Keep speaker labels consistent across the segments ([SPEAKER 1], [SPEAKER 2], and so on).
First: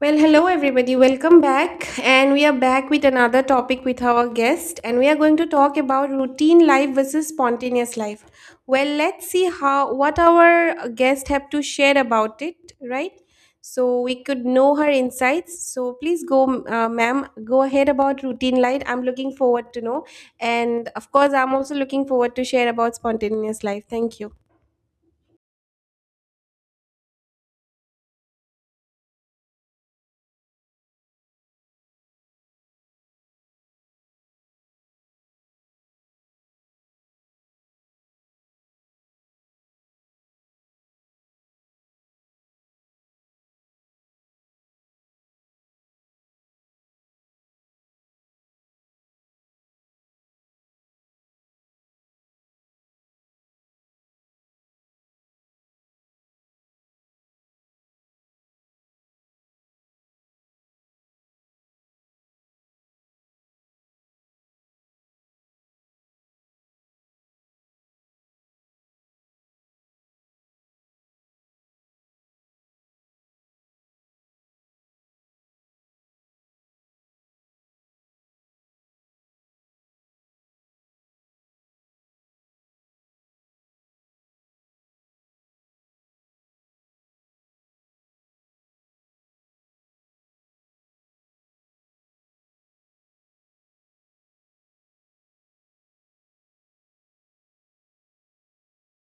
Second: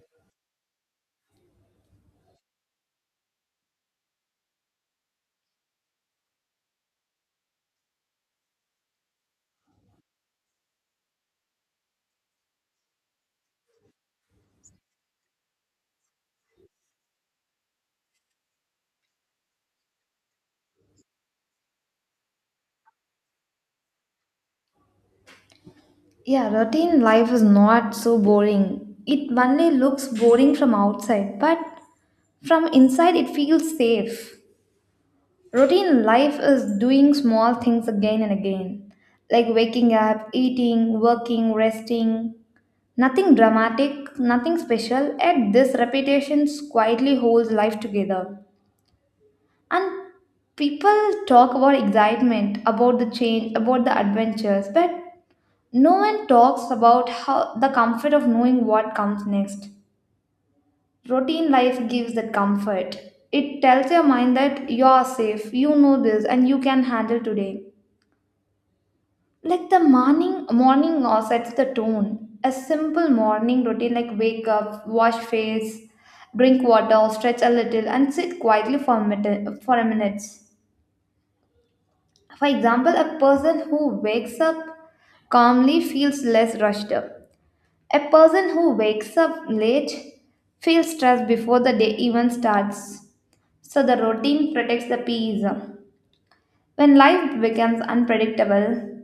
[SPEAKER 1] Well, hello everybody, welcome back. And we are back with another topic with our guest, and we are going to talk about routine life versus spontaneous life. Well, let's see how what our guest have to share about it, right? So we could know her insights. So please go, ma'am, go ahead about routine life. I'm looking forward to know, and of course, I'm also looking forward to share about spontaneous life. Thank you.
[SPEAKER 2] Yeah, routine life is not so boring. It only looks boring from outside, but from inside it feels safe. Routine life is doing small things again and again, like waking up, eating, working, resting. Nothing dramatic, nothing special, and this repetition quietly holds life together. And people talk about excitement, about the change, about the adventures, but no one talks about how the comfort of knowing what comes next. Routine life gives that comfort. It tells your mind that you are safe, you know this, and you can handle today. Like the morning sets the tone. A simple morning routine like wake up, wash face, drink water, stretch a little, and sit quietly for a minute. For a minute. For example, a person who wakes up calmly feels less rushed up. A person who wakes up late feels stressed before the day even starts. So the routine protects the peace. When life becomes unpredictable,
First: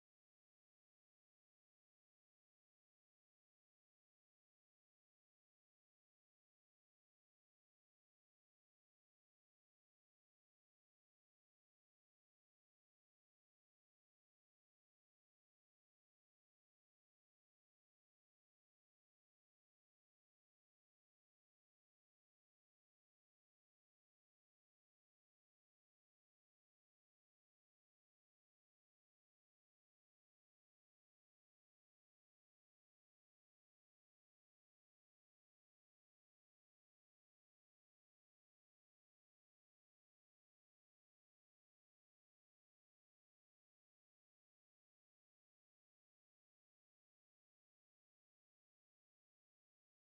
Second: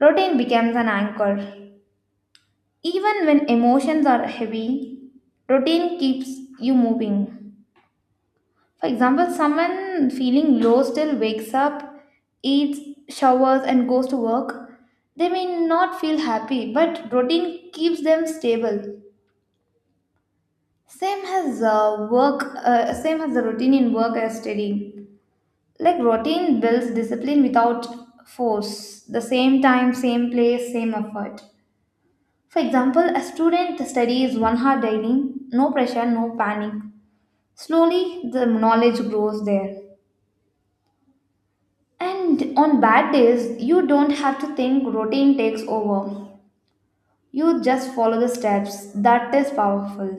[SPEAKER 2] routine becomes an anchor. Even when emotions are heavy, routine keeps you moving. For example, someone feeling low still wakes up, eats, showers, and goes to work. They may not feel happy, but routine keeps them stable. Same as work, same as the routine in work as studying. Like routine builds discipline without force. The same time, same place, same effort. For example, a student studies 1 hour daily, no pressure, no panic. Slowly, the knowledge grows there. And on bad days, you don't have to think routine takes over. You just follow the steps. That is powerful.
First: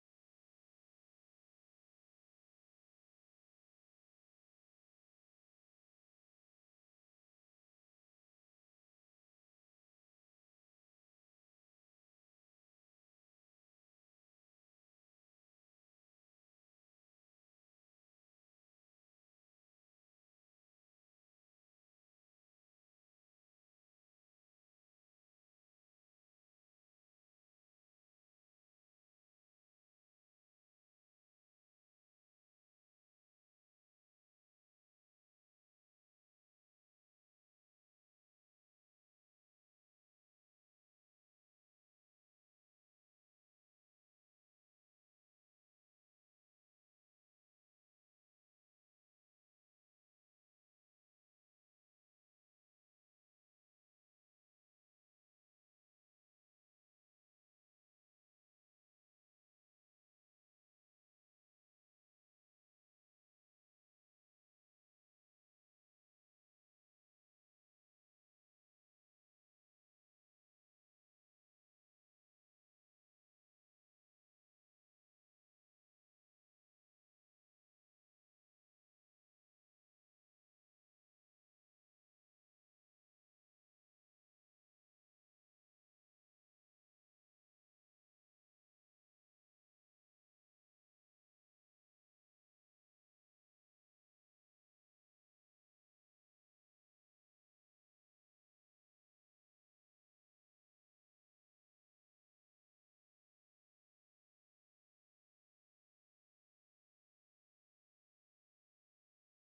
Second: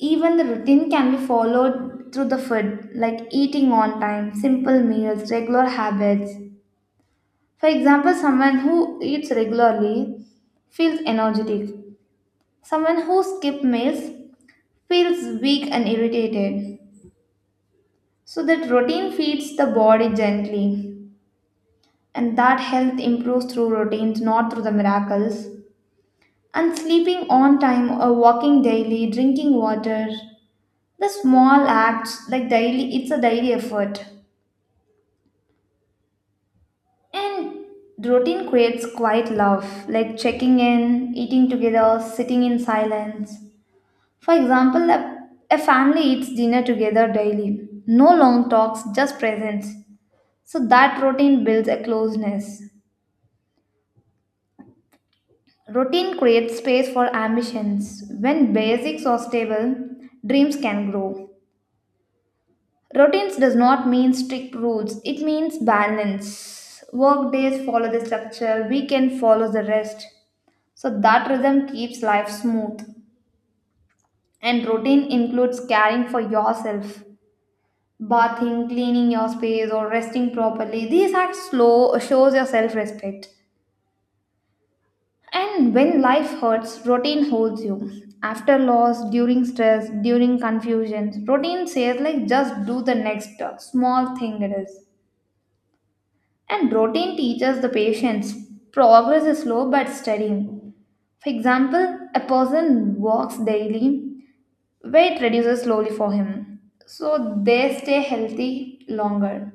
[SPEAKER 2] Even the routine can be followed through the food, like eating on time, simple meals, regular habits. For example, someone who eats regularly feels energetic. Someone who skips meals feels weak and irritated. So that routine feeds the body gently, and that health improves through routines, not through the miracles. And sleeping on time or walking daily, drinking water, the small acts like daily, it's a daily effort. And the routine creates quiet love, like checking in, eating together, sitting in silence. For example, a family eats dinner together daily. No long talks, just presence. So that routine builds a closeness. Routine creates space for ambitions. When basics are stable, dreams can grow. Routines does not mean strict rules, it means balance. Work days follow the structure, weekend follows the rest. So that rhythm keeps life smooth. And routine includes caring for yourself, bathing, cleaning your space, or resting properly. These acts slow shows your self-respect. And when life hurts, routine holds you. After loss, during stress, during confusion, routine says like just do the next small thing it is. And routine teaches the patience. Progress is slow but steady. For example, a person walks daily, weight reduces slowly for him, so they stay healthy longer.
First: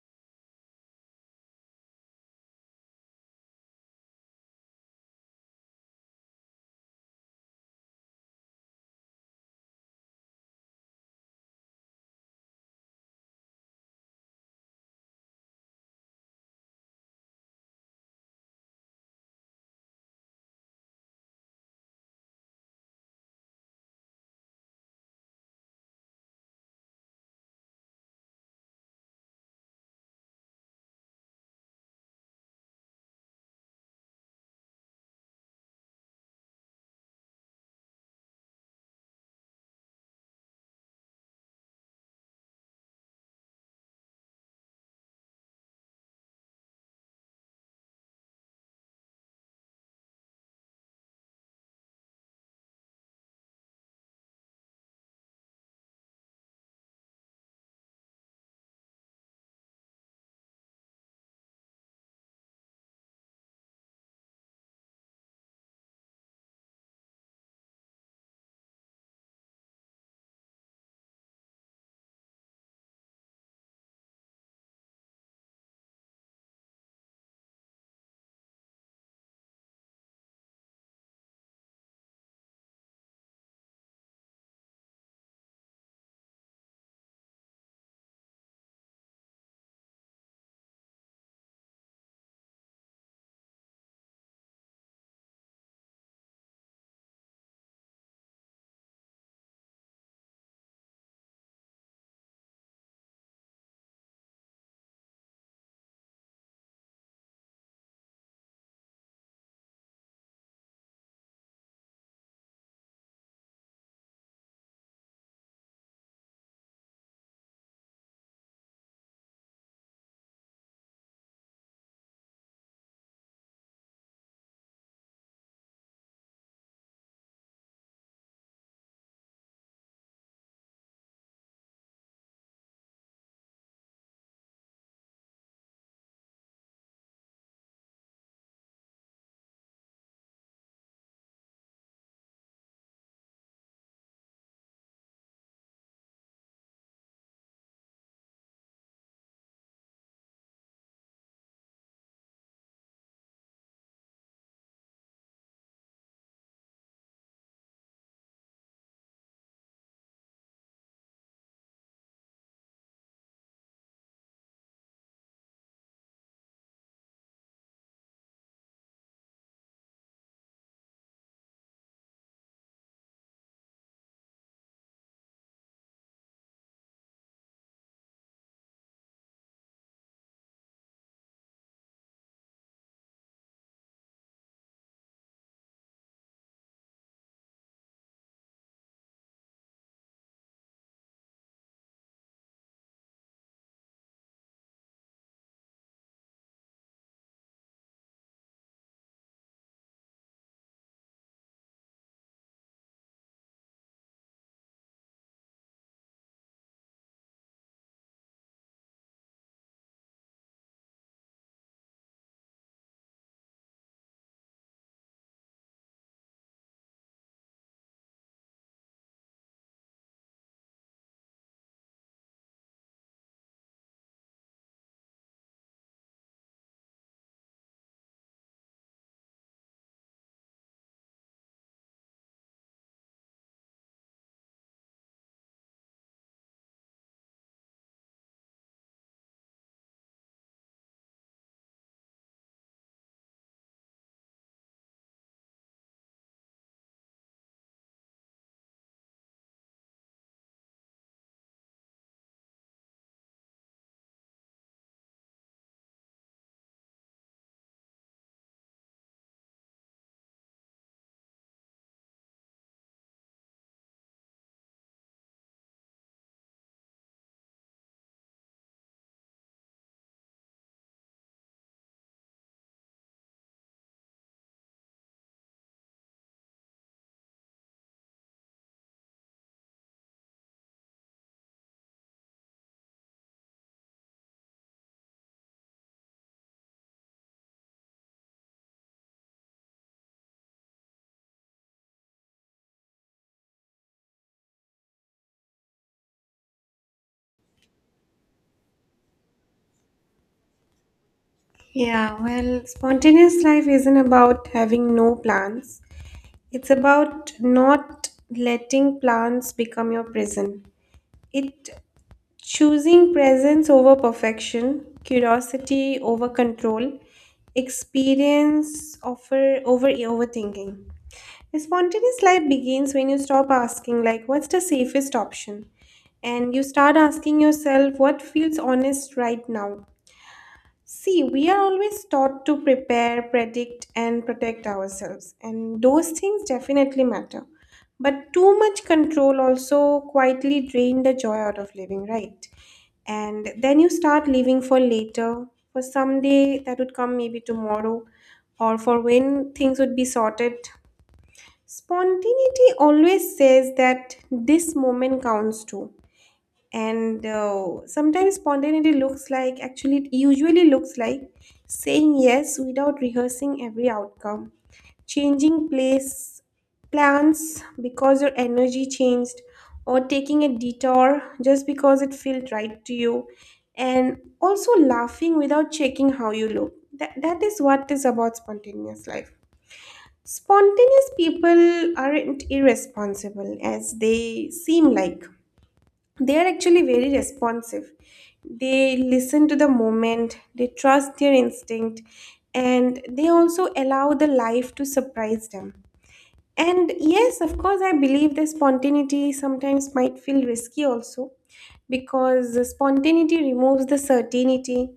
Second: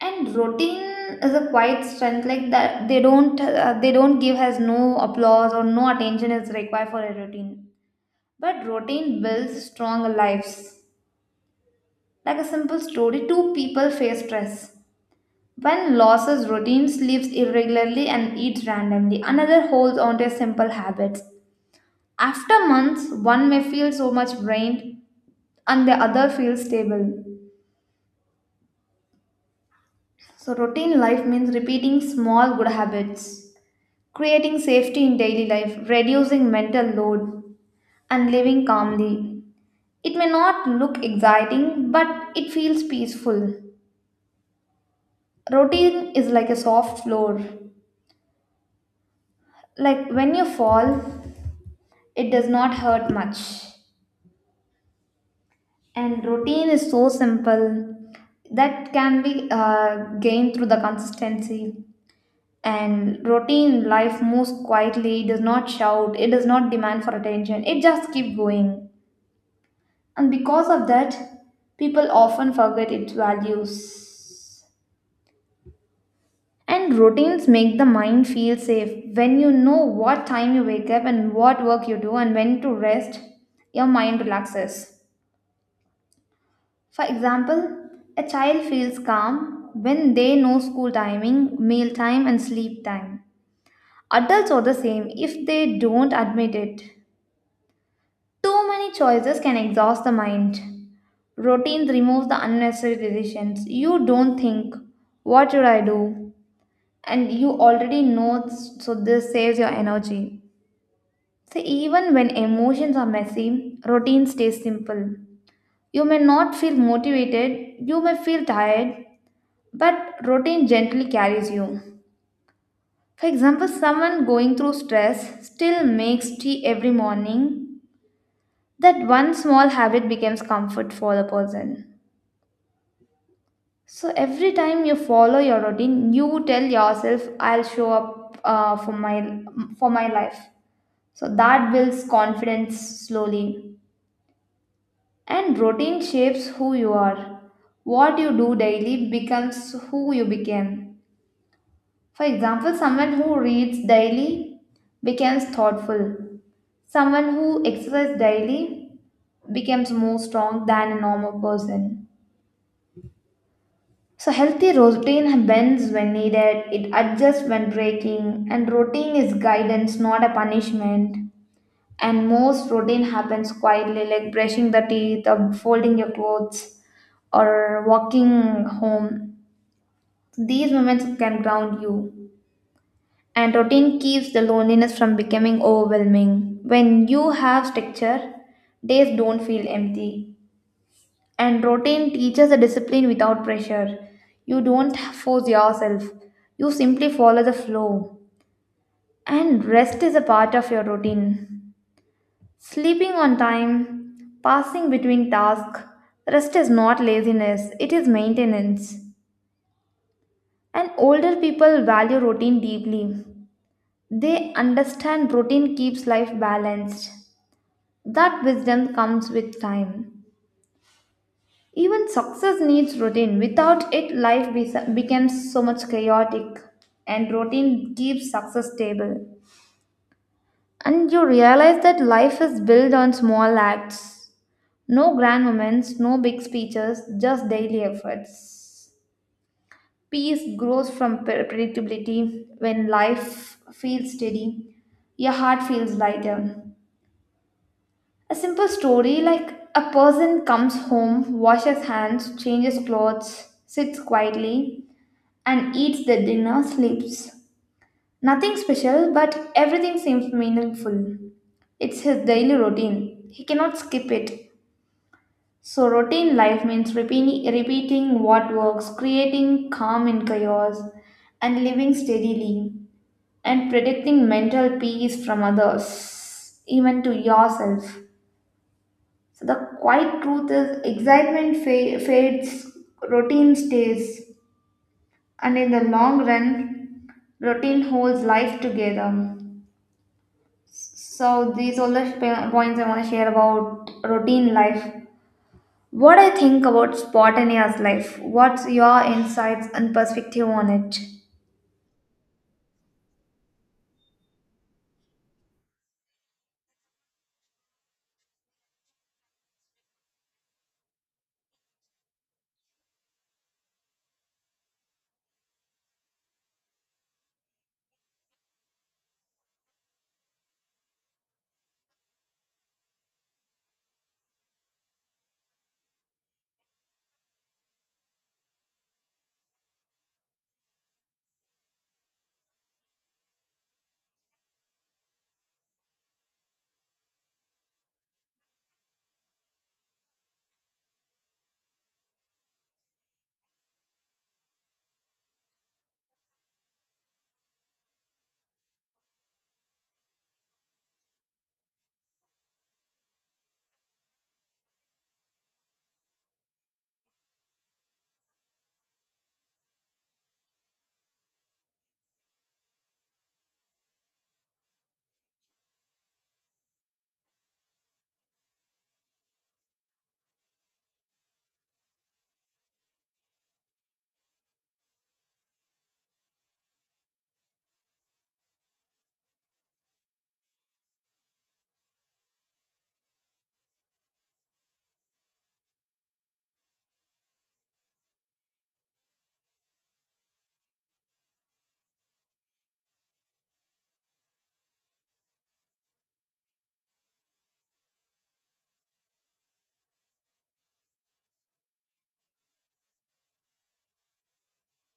[SPEAKER 2] And routine is a quiet strength like that they don't give, has no applause or no attention is required for a routine, but routine builds strong lives. Like a simple story, two people face stress. One loses routine, sleeps irregularly and eats randomly, another holds on to simple habits. After months, one may feel so much drained and the other feels stable. So, routine life means repeating small good habits, creating safety in daily life, reducing mental load, and living calmly. It may not look exciting, but it feels peaceful. Routine is like a soft floor. Like when you fall, it does not hurt much. And routine is so simple that can be gained through the consistency. And routine life moves quietly. It does not shout, it does not demand for attention, it just keep going. And because of that, people often forget its values. And routines make the mind feel safe. When you know what time you wake up and what work you do and when to rest, your mind relaxes. For example, a child feels calm when they know school timing, meal time and sleep time. Adults are the same if they don't admit it. Too many choices can exhaust the mind. Routine removes the unnecessary decisions. You don't think, what should I do? And you already know, so this saves your energy. So, even when emotions are messy, routine stays simple. You may not feel motivated, you may feel tired, but routine gently carries you. For example, someone going through stress still makes tea every morning. That one small habit becomes comfort for the person. So every time you follow your routine, you tell yourself, "I'll show up for my life." So that builds confidence slowly, and routine shapes who you are. What you do daily becomes who you became. For example, someone who reads daily becomes thoughtful. Someone who exercises daily becomes more strong than a normal person. So healthy routine bends when needed, it adjusts when breaking, and routine is guidance, not a punishment. And most routine happens quietly, like brushing the teeth or folding your clothes or walking home. These moments can ground you. And routine keeps the loneliness from becoming overwhelming. When you have structure, days don't feel empty. And routine teaches a discipline without pressure. You don't force yourself, you simply follow the flow. And rest is a part of your routine. Sleeping on time, passing between tasks, rest is not laziness, it is maintenance. And older people value routine deeply. They understand routine keeps life balanced. That wisdom comes with time. Even success needs routine. Without it, life becomes so much chaotic, and routine keeps success stable. And you realize that life is built on small acts. No grand moments, no big speeches, just daily efforts. Peace grows from predictability. When life feels steady, your heart feels lighter. A simple story like a person comes home, washes hands, changes clothes, sits quietly, and eats the dinner, sleeps. Nothing special, but everything seems meaningful. It's his daily routine. He cannot skip it. So, routine life means repeating what works, creating calm in chaos, and living steadily, and predicting mental peace from others, even to yourself. So, the quiet truth is excitement fades, routine stays. And in the long run, routine holds life together. So these all the points I want to share about routine life. What I think about spontaneous life, what's your insights and perspective on it?
[SPEAKER 1] Yeah, well, spontaneous life isn't about having no plans. It's about not letting plans become your prison. It choosing presence over perfection, curiosity over control, experience overthinking. A spontaneous life begins when you stop asking like what's the safest option and you start asking yourself what feels honest right now. See, we are always taught to prepare, predict, and protect ourselves, and those things definitely matter. But too much control also quietly drain the joy out of living, right? And then you start living for later, for someday that would come maybe tomorrow, or for when things would be sorted. Spontaneity always says that this moment counts too, and sometimes spontaneity looks like, actually it usually looks like saying yes without rehearsing every outcome, changing place plans because your energy changed, or taking a detour just because it felt right to you, and also laughing without checking how you look. That is what is about spontaneous life. Spontaneous people aren't irresponsible as they seem like, they are actually very responsive. They listen to the moment, they trust their instinct, and they also allow the life to surprise them. And yes, of course, I believe the spontaneity sometimes might feel risky also, because the spontaneity removes the certainty,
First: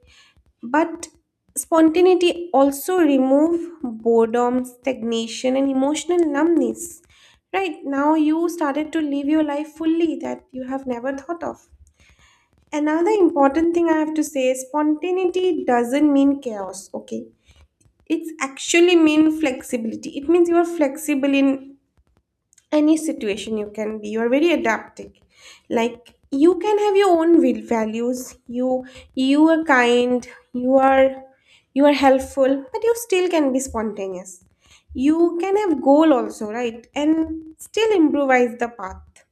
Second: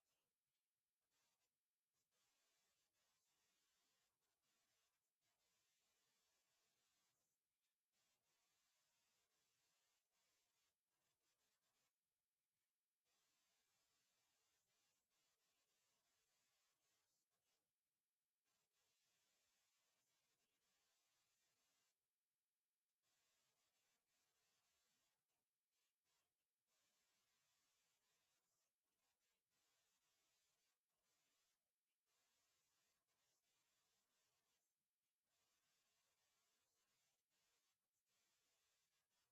[SPEAKER 1] but spontaneity also remove boredom, stagnation, and emotional numbness. Right now, you started to live your life fully that you have never thought of. Another important thing I have to say is spontaneity doesn't mean chaos, okay? It's actually mean flexibility. It means you are flexible in any situation you can be. You are very adaptive. Like you can have your own will values. You are kind, you are you are helpful, but you still can be spontaneous. You can have goal also, right? And still improvise the path.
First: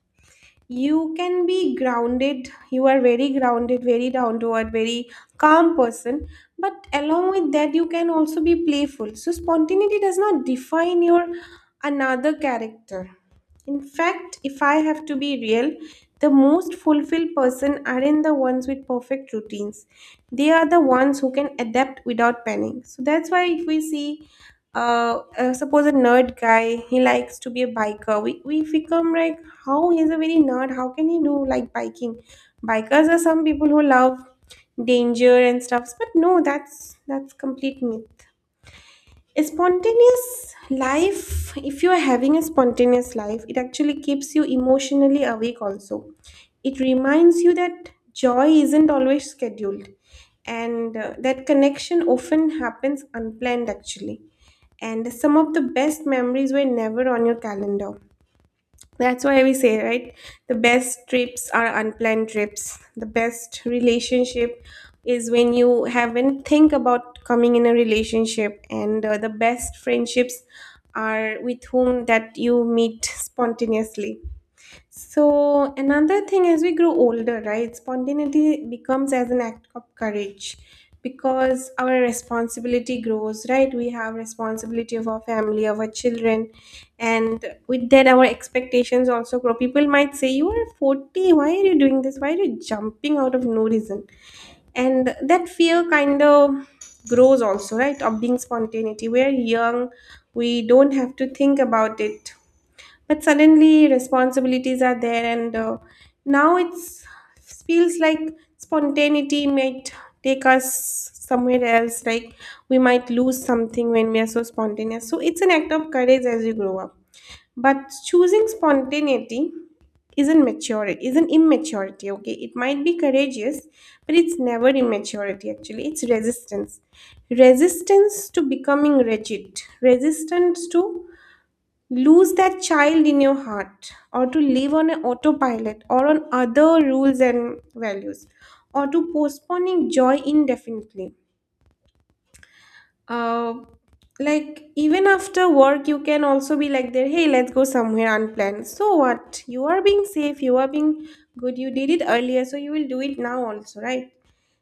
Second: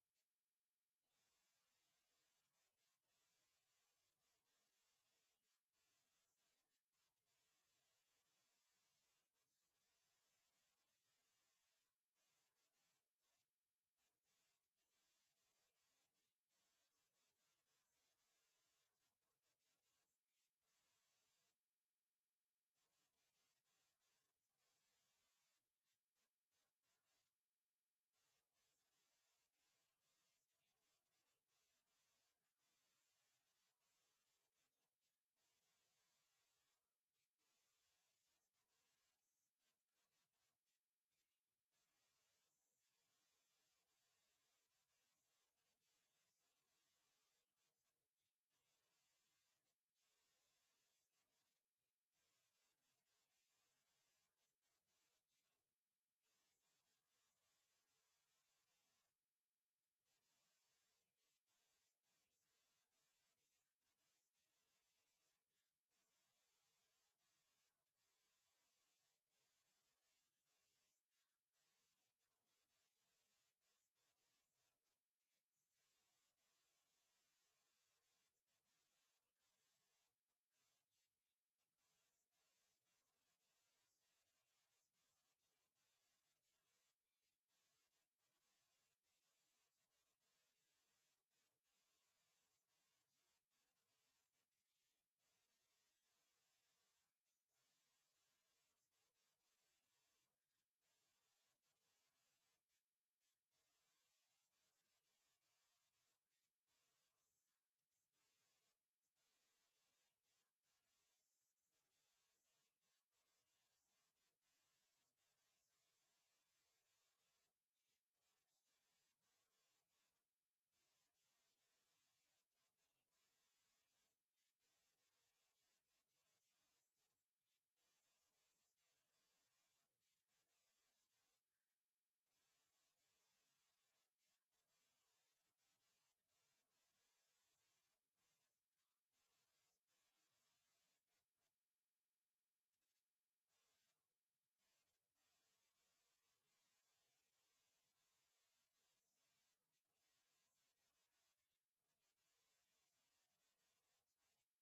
[SPEAKER 1] You can be grounded, you are very grounded, very down to earth, very calm person, but along with that you can also be playful. So spontaneity does not define your another character. In fact, if I have to be real, the most fulfilled person aren't the ones with perfect routines. They are the ones who can adapt without panic. So that's why if we see, suppose a nerd guy he likes to be a biker, we become like, how he's a very nerd, how can he do like biking? Bikers are some people who love danger and stuffs, but no, that's complete myth. A spontaneous life, if you are having a spontaneous life, it actually keeps you emotionally awake also. It reminds you that joy isn't always scheduled, and that connection often happens unplanned actually, and some of the best memories were never on your calendar. That's why we say, right? The best trips are unplanned trips. The best relationship is when you haven't think about coming in a relationship, and the best friendships are with whom that you meet spontaneously. So another thing, as we grow older, right? Spontaneity becomes as an act of courage because our responsibility grows, right? We have responsibility of our family, of our children, and with that our expectations also grow. People might say, "You are 40, why are you doing this? Why are you jumping out of no reason?" And that fear kind of grows also, right? Of being spontaneity. We are young, we don't have to think about it, but suddenly responsibilities are there, and now it's feels like spontaneity might take us somewhere else, like we might lose something when we are so spontaneous. So it's an act of courage as you grow up, but choosing spontaneity isn't maturity, isn't immaturity, okay? It might be courageous, but it's never immaturity. Actually it's resistance, resistance to becoming rigid, resistance to lose that child in your heart, or to live on an autopilot or on other rules and values, or to postponing joy indefinitely. Uh, like even after work you can also be like there, hey, let's go somewhere unplanned. So what, you are being safe, you are being good, you did it earlier so you will do it now also, right?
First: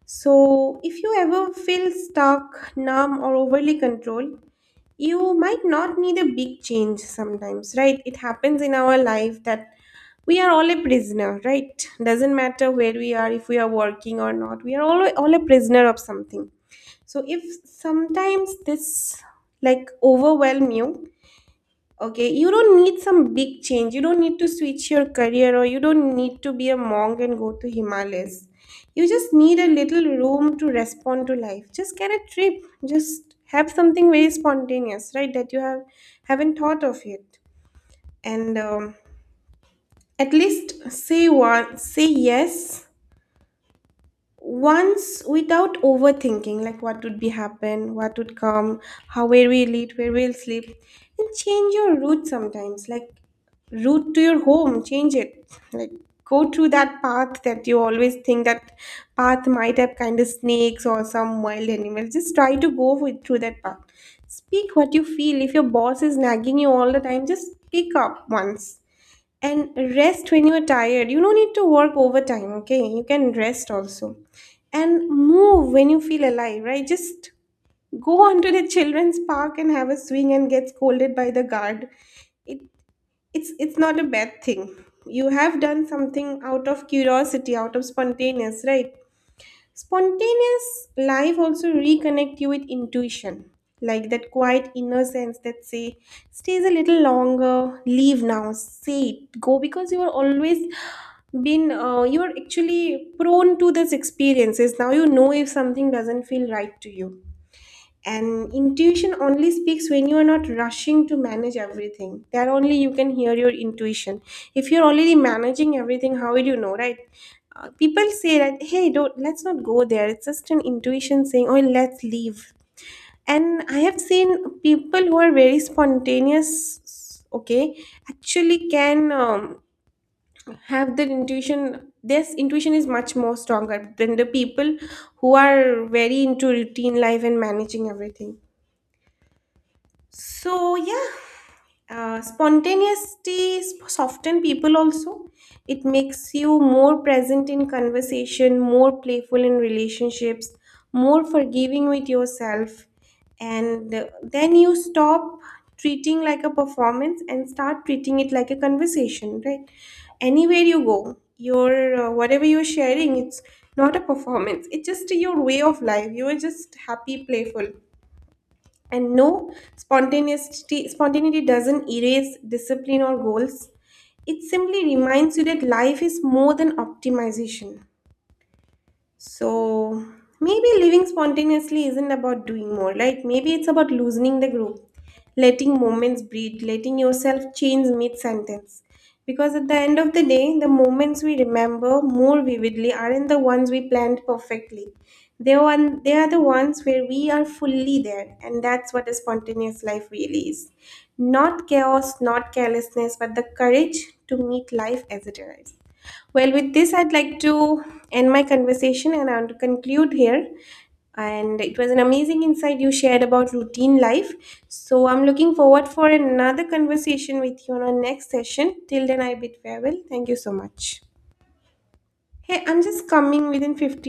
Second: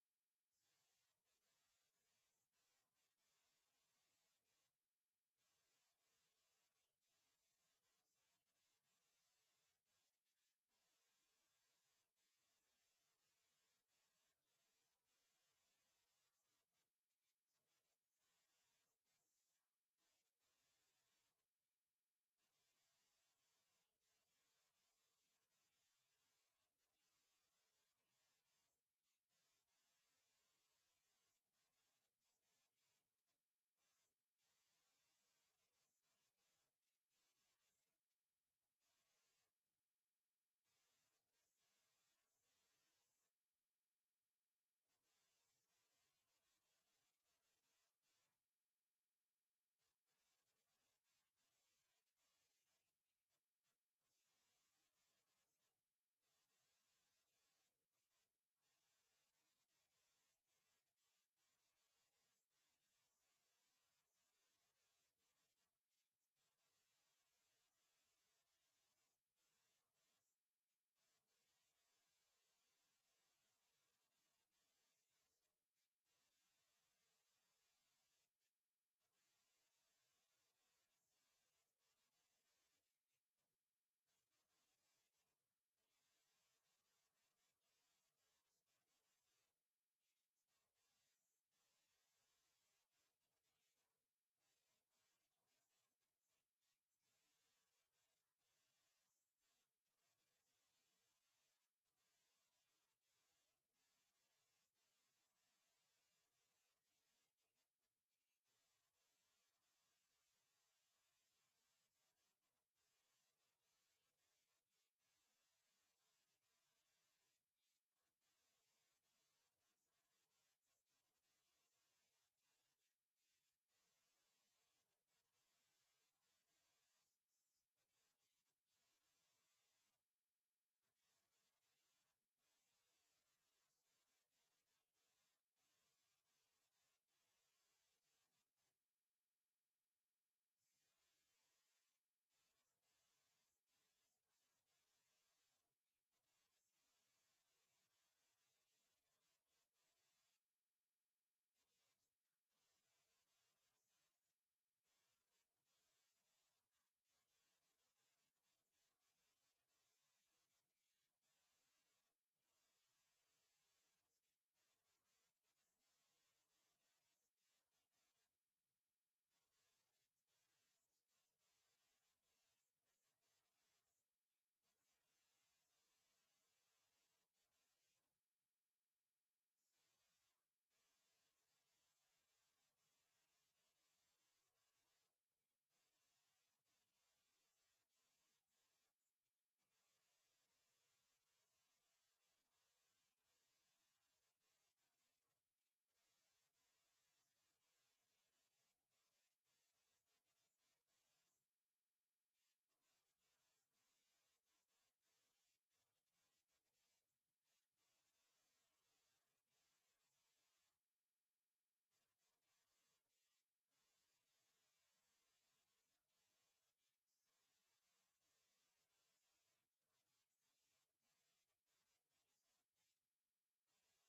[SPEAKER 1] So if you ever feel stuck, numb, or overly controlled, you might not need a big change sometimes, right? It happens in our life that we are all a prisoner, right? Doesn't matter where we are, if we are working or not, we are all a prisoner of something. So if sometimes this like overwhelm you. Okay, you don't need some big change. You don't need to switch your career, or you don't need to be a monk and go to Himalayas. You just need a little room to respond to life. Just get a trip. Just have something very spontaneous, right? That you have haven't thought of yet. And at least say one, say yes once without overthinking, like what would be happen, what would come, how, where we'll eat, where we'll sleep, and change your route sometimes, like route to your home, change it, like go through that path that you always think that path might have kind of snakes or some wild animals, just try to go through that path. Speak what you feel. If your boss is nagging you all the time, just speak up once. And rest when you're tired. You don't need to work overtime, okay? You can rest also. And move when you feel alive, right? Just go onto the children's park and have a swing and get scolded by the guard. It, it's not a bad thing. You have done something out of curiosity, out of spontaneous, right? Spontaneous life also reconnect you with intuition, like that quiet inner sense that say, stays a little longer, leave now, say it, go, because you are always been, you are actually prone to this experiences. Now you know if something doesn't feel right to you. And intuition only speaks when you are not rushing to manage everything. There only you can hear your intuition. If you're already managing everything, how will you know, right? People say that, hey, don't, let's not go there. It's just an intuition saying, oh, let's leave. And I have seen people who are very spontaneous, okay, actually can have that intuition. This intuition is much more stronger than the people who are very into routine life and managing everything. So, yeah, spontaneity soften people also. It makes you more present in conversation, more playful in relationships, more forgiving with yourself. And then you stop treating like a performance and start treating it like a conversation, right? Anywhere you go, your whatever you're sharing, it's not a performance. It's just your way of life. You are just happy, playful, and no, spontaneity doesn't erase discipline or goals. It simply reminds you that life is more than optimization. So maybe living spontaneously isn't about doing more. Like maybe it's about loosening the group, letting moments breathe, letting yourself change mid sentence. Because at the end of the day, the moments we remember more vividly aren't the ones we planned perfectly. They are, one, they are the ones where we are fully there, and that's what a spontaneous life really is. Not chaos, not carelessness, but the courage to meet life as it arrives. Well, with this, I'd like to end my conversation and I want to conclude here. And it was an amazing insight you shared about routine life. So I'm looking forward for another conversation with you on our next session. Till then, I bid farewell. Thank you so much. Hey, I'm just coming within 15